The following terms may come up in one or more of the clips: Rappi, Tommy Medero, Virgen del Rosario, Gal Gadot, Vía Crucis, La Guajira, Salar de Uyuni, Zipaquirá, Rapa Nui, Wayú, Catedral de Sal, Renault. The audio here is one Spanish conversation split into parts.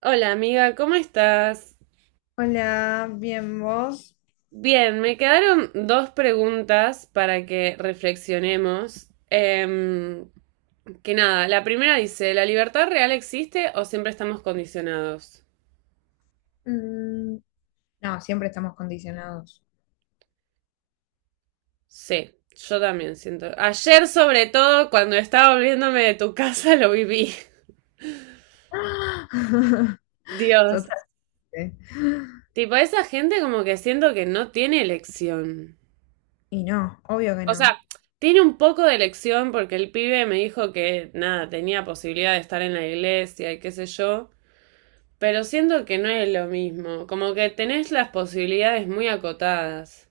Hola amiga, ¿cómo estás? Hola, bien vos. Bien, me quedaron dos preguntas para que reflexionemos. Que nada, la primera dice, ¿la libertad real existe o siempre estamos condicionados? Mm, no, siempre estamos condicionados. Sí, yo también siento. Ayer sobre todo, cuando estaba volviéndome de tu casa, lo viví. Dios. Totalmente. Tipo, esa gente como que siento que no tiene elección. Y no, obvio que O no. sea, tiene un poco de elección porque el pibe me dijo que nada, tenía posibilidad de estar en la iglesia y qué sé yo, pero siento que no es lo mismo, como que tenés las posibilidades muy acotadas.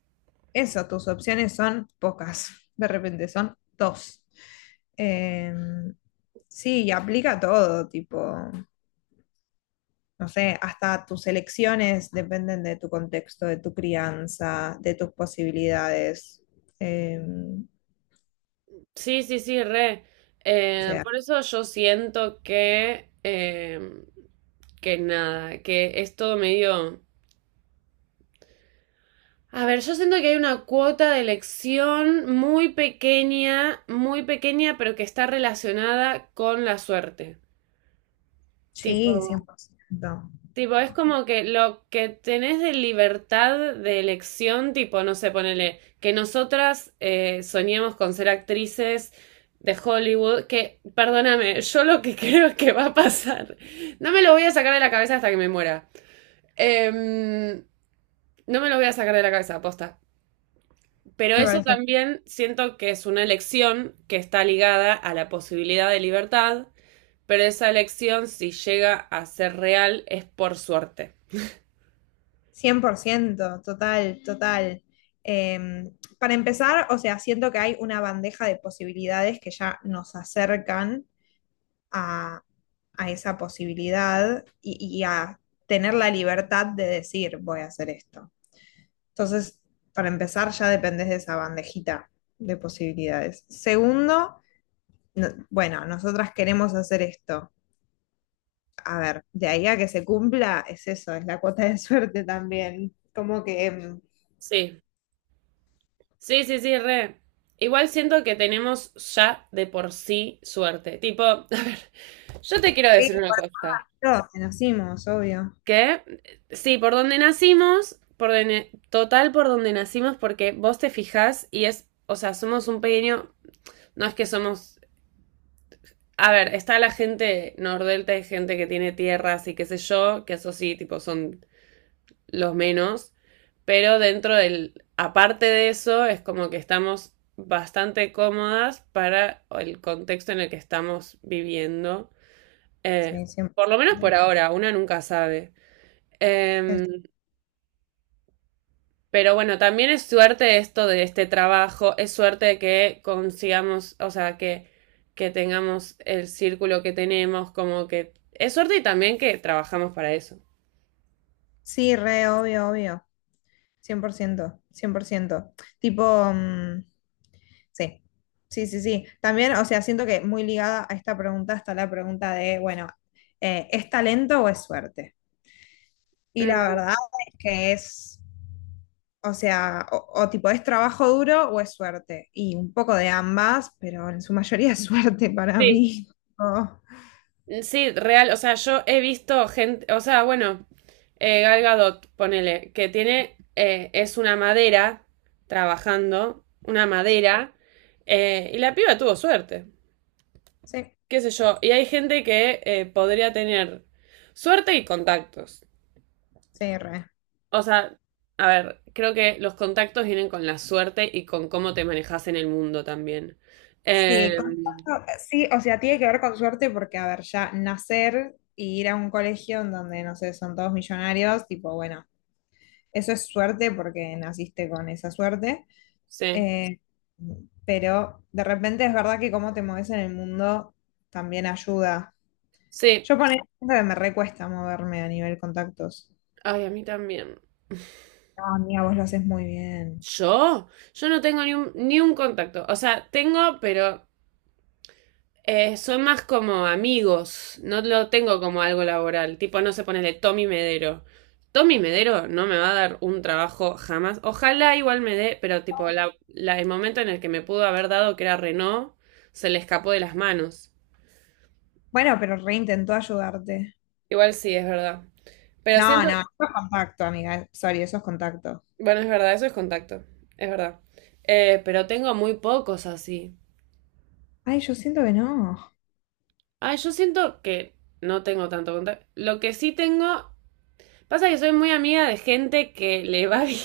Eso, tus opciones son pocas. De repente son dos. Eh, sí, y aplica todo, tipo, no sé, hasta tus elecciones dependen de tu contexto, de tu crianza, de tus posibilidades. Eh, Sí, sí, sí, re. o sea, Por eso yo siento que nada, que es todo medio. A ver, yo siento que hay una cuota de elección muy pequeña, pero que está relacionada con la suerte. Tipo. sí, 100%. Tipo, es como que lo que tenés de libertad de elección, tipo, no sé, ponele, que nosotras soñemos con ser actrices de Hollywood, que, perdóname, yo lo que creo es que va a pasar. No me lo voy a sacar de la cabeza hasta que me muera. Em, no me lo voy a sacar de la cabeza, aposta. Pero Me eso parece también siento que es una elección que está ligada a la posibilidad de libertad, pero esa elección, si llega a ser real, es por suerte. 100%, total, total. Para empezar, o sea, siento que hay una bandeja de posibilidades que ya nos acercan a, a esa posibilidad y a tener la libertad de decir, voy a hacer esto. Entonces, para empezar, ya dependés de esa bandejita de posibilidades. Segundo, bueno, nosotras queremos hacer esto. A ver, de ahí a que se cumpla, es eso, es la cuota de suerte también. Como que, Sí. Sí, sí, sí, re. Igual siento que tenemos ya de por sí suerte. Tipo, a ver, yo te quiero sí. decir una cosa. Todos conocimos, obvio. Que sí, por donde nacimos, total por donde nacimos, porque vos te fijás y es, o sea, somos un pequeño, no es que somos, a ver, está la gente nordelta, hay gente que tiene tierras y qué sé yo, que eso sí, tipo, son los menos, pero dentro del, aparte de eso, es como que estamos bastante cómodas para el contexto en el que estamos viviendo. Eh, Sí, por lo menos 100%. por ahora, una nunca sabe. Es- Eh, pero bueno, también es suerte esto de este trabajo, es suerte de que consigamos, o sea, que tengamos el círculo que tenemos, como que es suerte y también que trabajamos para eso. Sí, re, obvio, obvio. Cien por ciento, cien por ciento. Tipo, mm, sí, sí, sí, sí. También, o sea, siento que muy ligada a esta pregunta está la pregunta de, bueno, ¿es talento o es suerte? Y la Mm, verdad es que es, o sea, o tipo, ¿es trabajo duro o es suerte? Y un poco de ambas, pero en su mayoría es suerte para sí, mí. Oh, sí, real, o sea, yo he visto gente, o sea, bueno, Gal Gadot, ponele, que tiene, es una madera trabajando, una sí, madera, y la piba tuvo suerte, sí, qué sé yo, y hay gente que podría tener suerte y contactos. sí, re. O sea, a ver, creo que los contactos vienen con la suerte y con cómo te manejas en el mundo también. Sí, Eh, sí, o sea, tiene que ver con suerte porque, a ver, ya nacer y ir a un colegio en donde, no sé, son todos millonarios, tipo, bueno, eso es suerte porque naciste con esa suerte, sí, eh, pero de repente es verdad que cómo te mueves en el mundo también ayuda. sí, Yo ponía que me recuesta moverme a nivel contactos. ay, a mí también. No, amiga, vos lo haces muy bien. Yo, yo no tengo ni un contacto. O sea, tengo, pero son más como amigos. No lo tengo como algo laboral. Tipo, no se pone de Tommy Medero. Tommy Medero no me va a dar un trabajo jamás. Ojalá igual me dé, pero tipo, el momento en el que me pudo haber dado, que era Renault, se le escapó de las manos. Bueno, pero reintentó ayudarte. Igual sí, es verdad. Pero No, siento, no, eso es contacto, amiga, sorry, eso es contacto. bueno, es verdad, eso es contacto. Es verdad. Pero tengo muy pocos así. Ay, yo siento que no. Ah, yo siento que no tengo tanto contacto. Lo que sí tengo, pasa que soy muy amiga de gente que le va bien.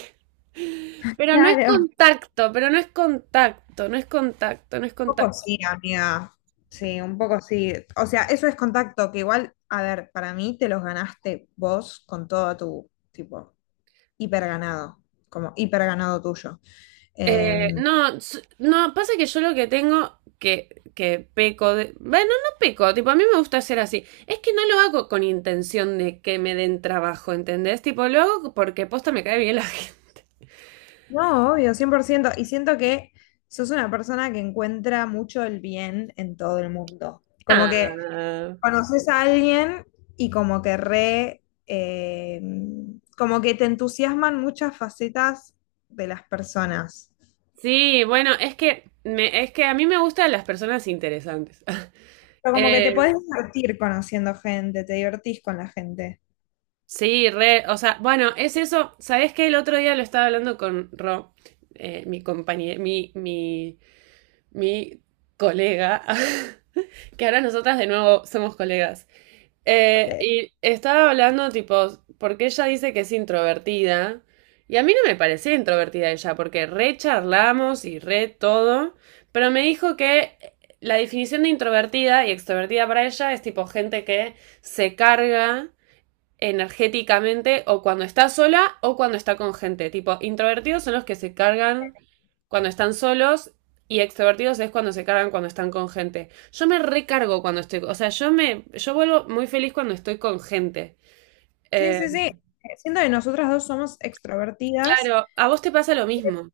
Pero no es Claro. contacto, pero no es contacto, no es contacto, no es Un poco contacto. sí, amiga. Sí, un poco sí. O sea, eso es contacto, que igual, a ver, para mí te los ganaste vos con todo tu, tipo, hiper ganado, como hiper ganado tuyo. Eh, No, no, pasa que yo lo que tengo que peco de. Bueno, no peco, tipo, a mí me gusta ser así. Es que no lo hago con intención de que me den trabajo, ¿entendés? Tipo, lo hago porque posta me cae bien la gente. no, obvio, 100%. Y siento que sos una persona que encuentra mucho el bien en todo el mundo. Como que Ah. conoces a alguien y como que re, como que te entusiasman muchas facetas de las personas. Sí, bueno, es que me, es que a mí me gustan las personas interesantes. Pero como que te Eh, podés divertir conociendo gente, te divertís con la gente. sí, re, o sea, bueno, es eso. ¿Sabés qué? El otro día lo estaba hablando con Ro, mi compañía, mi colega, que ahora nosotras de nuevo somos colegas. Le- Y estaba hablando, tipo, porque ella dice que es introvertida. Y a mí no me parecía introvertida ella, porque re charlamos y re todo. Pero me dijo que la definición de introvertida y extrovertida para ella es tipo gente que se carga energéticamente o cuando está sola o cuando está con gente. Tipo, introvertidos son los que se cargan cuando están solos y extrovertidos es cuando se cargan cuando están con gente. Yo me recargo cuando estoy, o sea, yo me, yo vuelvo muy feliz cuando estoy con gente. Sí, Eh, sí, sí. Siento que nosotras dos somos extrovertidas. claro, a vos te pasa lo mismo.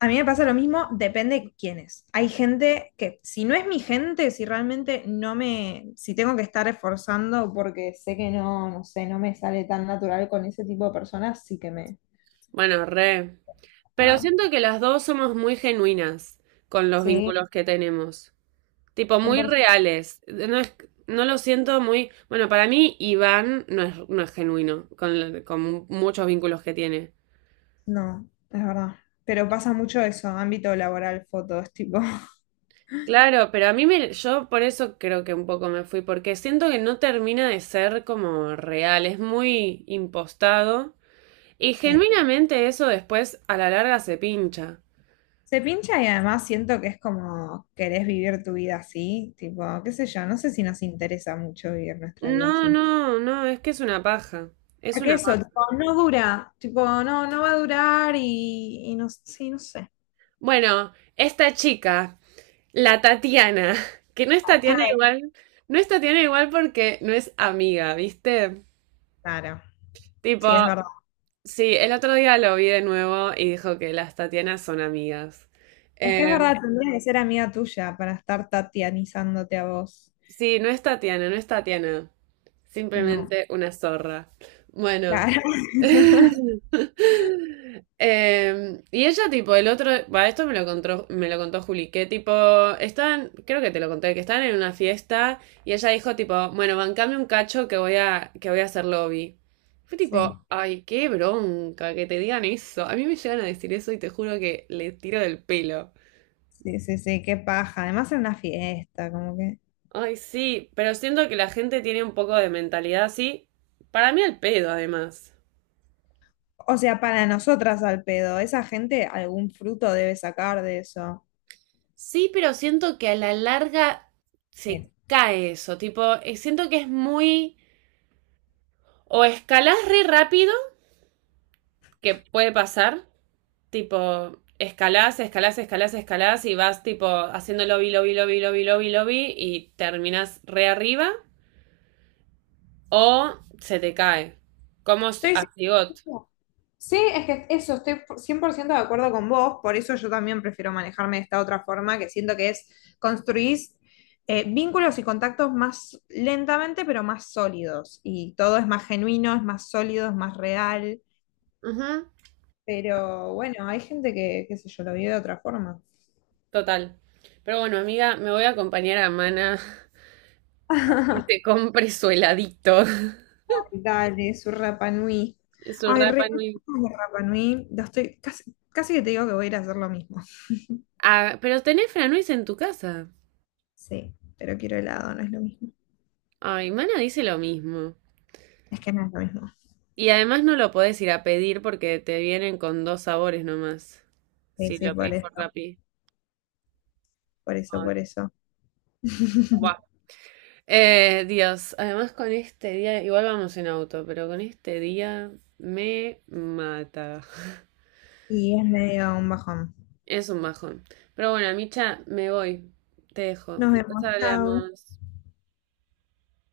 A mí me pasa lo mismo, depende quién es. Hay gente que, si no es mi gente, si realmente no me, si tengo que estar esforzando porque sé que no, no sé, no me sale tan natural con ese tipo de personas, sí que me... Bueno, re. Pero Ah, siento que las dos somos muy genuinas con los sí, vínculos que tenemos. Tipo, muy 100%. reales. No es, no lo siento muy. Bueno, para mí, Iván no es, no es genuino con muchos vínculos que tiene. No, es verdad. Pero pasa mucho eso, ámbito laboral, fotos, tipo. Claro, pero a mí me, yo por eso creo que un poco me fui, porque siento que no termina de ser como real, es muy impostado y Sí. genuinamente eso después a la larga se pincha. Se pincha y además siento que es como querés vivir tu vida así, tipo, qué sé yo, no sé si nos interesa mucho vivir nuestra vida No, así. no, no, es que es una paja, es Porque una eso, paja. tipo, no dura, tipo, no, no va a durar y no, sí, no sé. Bueno, esta chica, la Tatiana, que no es Tatiana ¿Sabes? igual, no es Tatiana igual porque no es amiga, ¿viste? Claro, Tipo, sí, es verdad. sí, el otro día lo vi de nuevo y dijo que las Tatianas son amigas. Es que es Em, verdad, tendría que ser amiga tuya para estar tatianizándote a vos. Sí, no es Tatiana, no es Tatiana. No, Simplemente una zorra. Bueno. claro. Y ella, tipo, el otro. Va, esto me lo contó Juli, que tipo, estaban, creo que te lo conté, que estaban en una fiesta y ella dijo, tipo, bueno, bancame un cacho que voy a hacer lobby. Fue tipo, Sí, ay, qué bronca que te digan eso. A mí me llegan a decir eso y te juro que le tiro del pelo. sí, sí, sí, qué paja. Además en una fiesta, como que. Ay, sí, pero siento que la gente tiene un poco de mentalidad así. Para mí al pedo, además. O sea, para nosotras al pedo, esa gente algún fruto debe sacar de eso. Sí, pero siento que a la larga se Sí. cae eso, tipo, siento que es muy. O escalás re rápido, que puede pasar, tipo, escalás, escalás, escalás, escalás y vas tipo haciendo lobby, lobby, lobby, lobby, lobby, lobby y terminás re arriba o se te cae, como Estoy a Sigot. 100%. Sí, es que eso, estoy 100% de acuerdo con vos, por eso yo también prefiero manejarme de esta otra forma, que siento que es construir vínculos y contactos más lentamente, pero más sólidos. Y todo es más genuino, es más sólido, es más real. Pero bueno, hay gente que, qué sé yo, lo vive de otra forma. Total. Pero bueno, amiga, me voy a acompañar a Mana a que se compre su heladito, Dale, su Rapa Nui. su Ay, Rapa re, Nui. de Rapa Nui. Ya estoy, casi, casi que te digo que voy a ir a hacer lo mismo. Ah, pero tenés Franuis en tu casa. Sí, pero quiero helado, no es lo mismo. Ay, Mana dice lo mismo. Es que no es lo mismo. Y además no lo podés ir a pedir porque te vienen con dos sabores nomás. Sí, Si sí, lo por pedís por eso, Rappi. por eso, por Ay, eso. buah. Dios, además con este día, igual vamos en auto, pero con este día me mata. Y es medio un bajón. Es un bajón. Pero bueno, Micha, me voy. Te dejo. Nos Después vemos, chao. hablamos.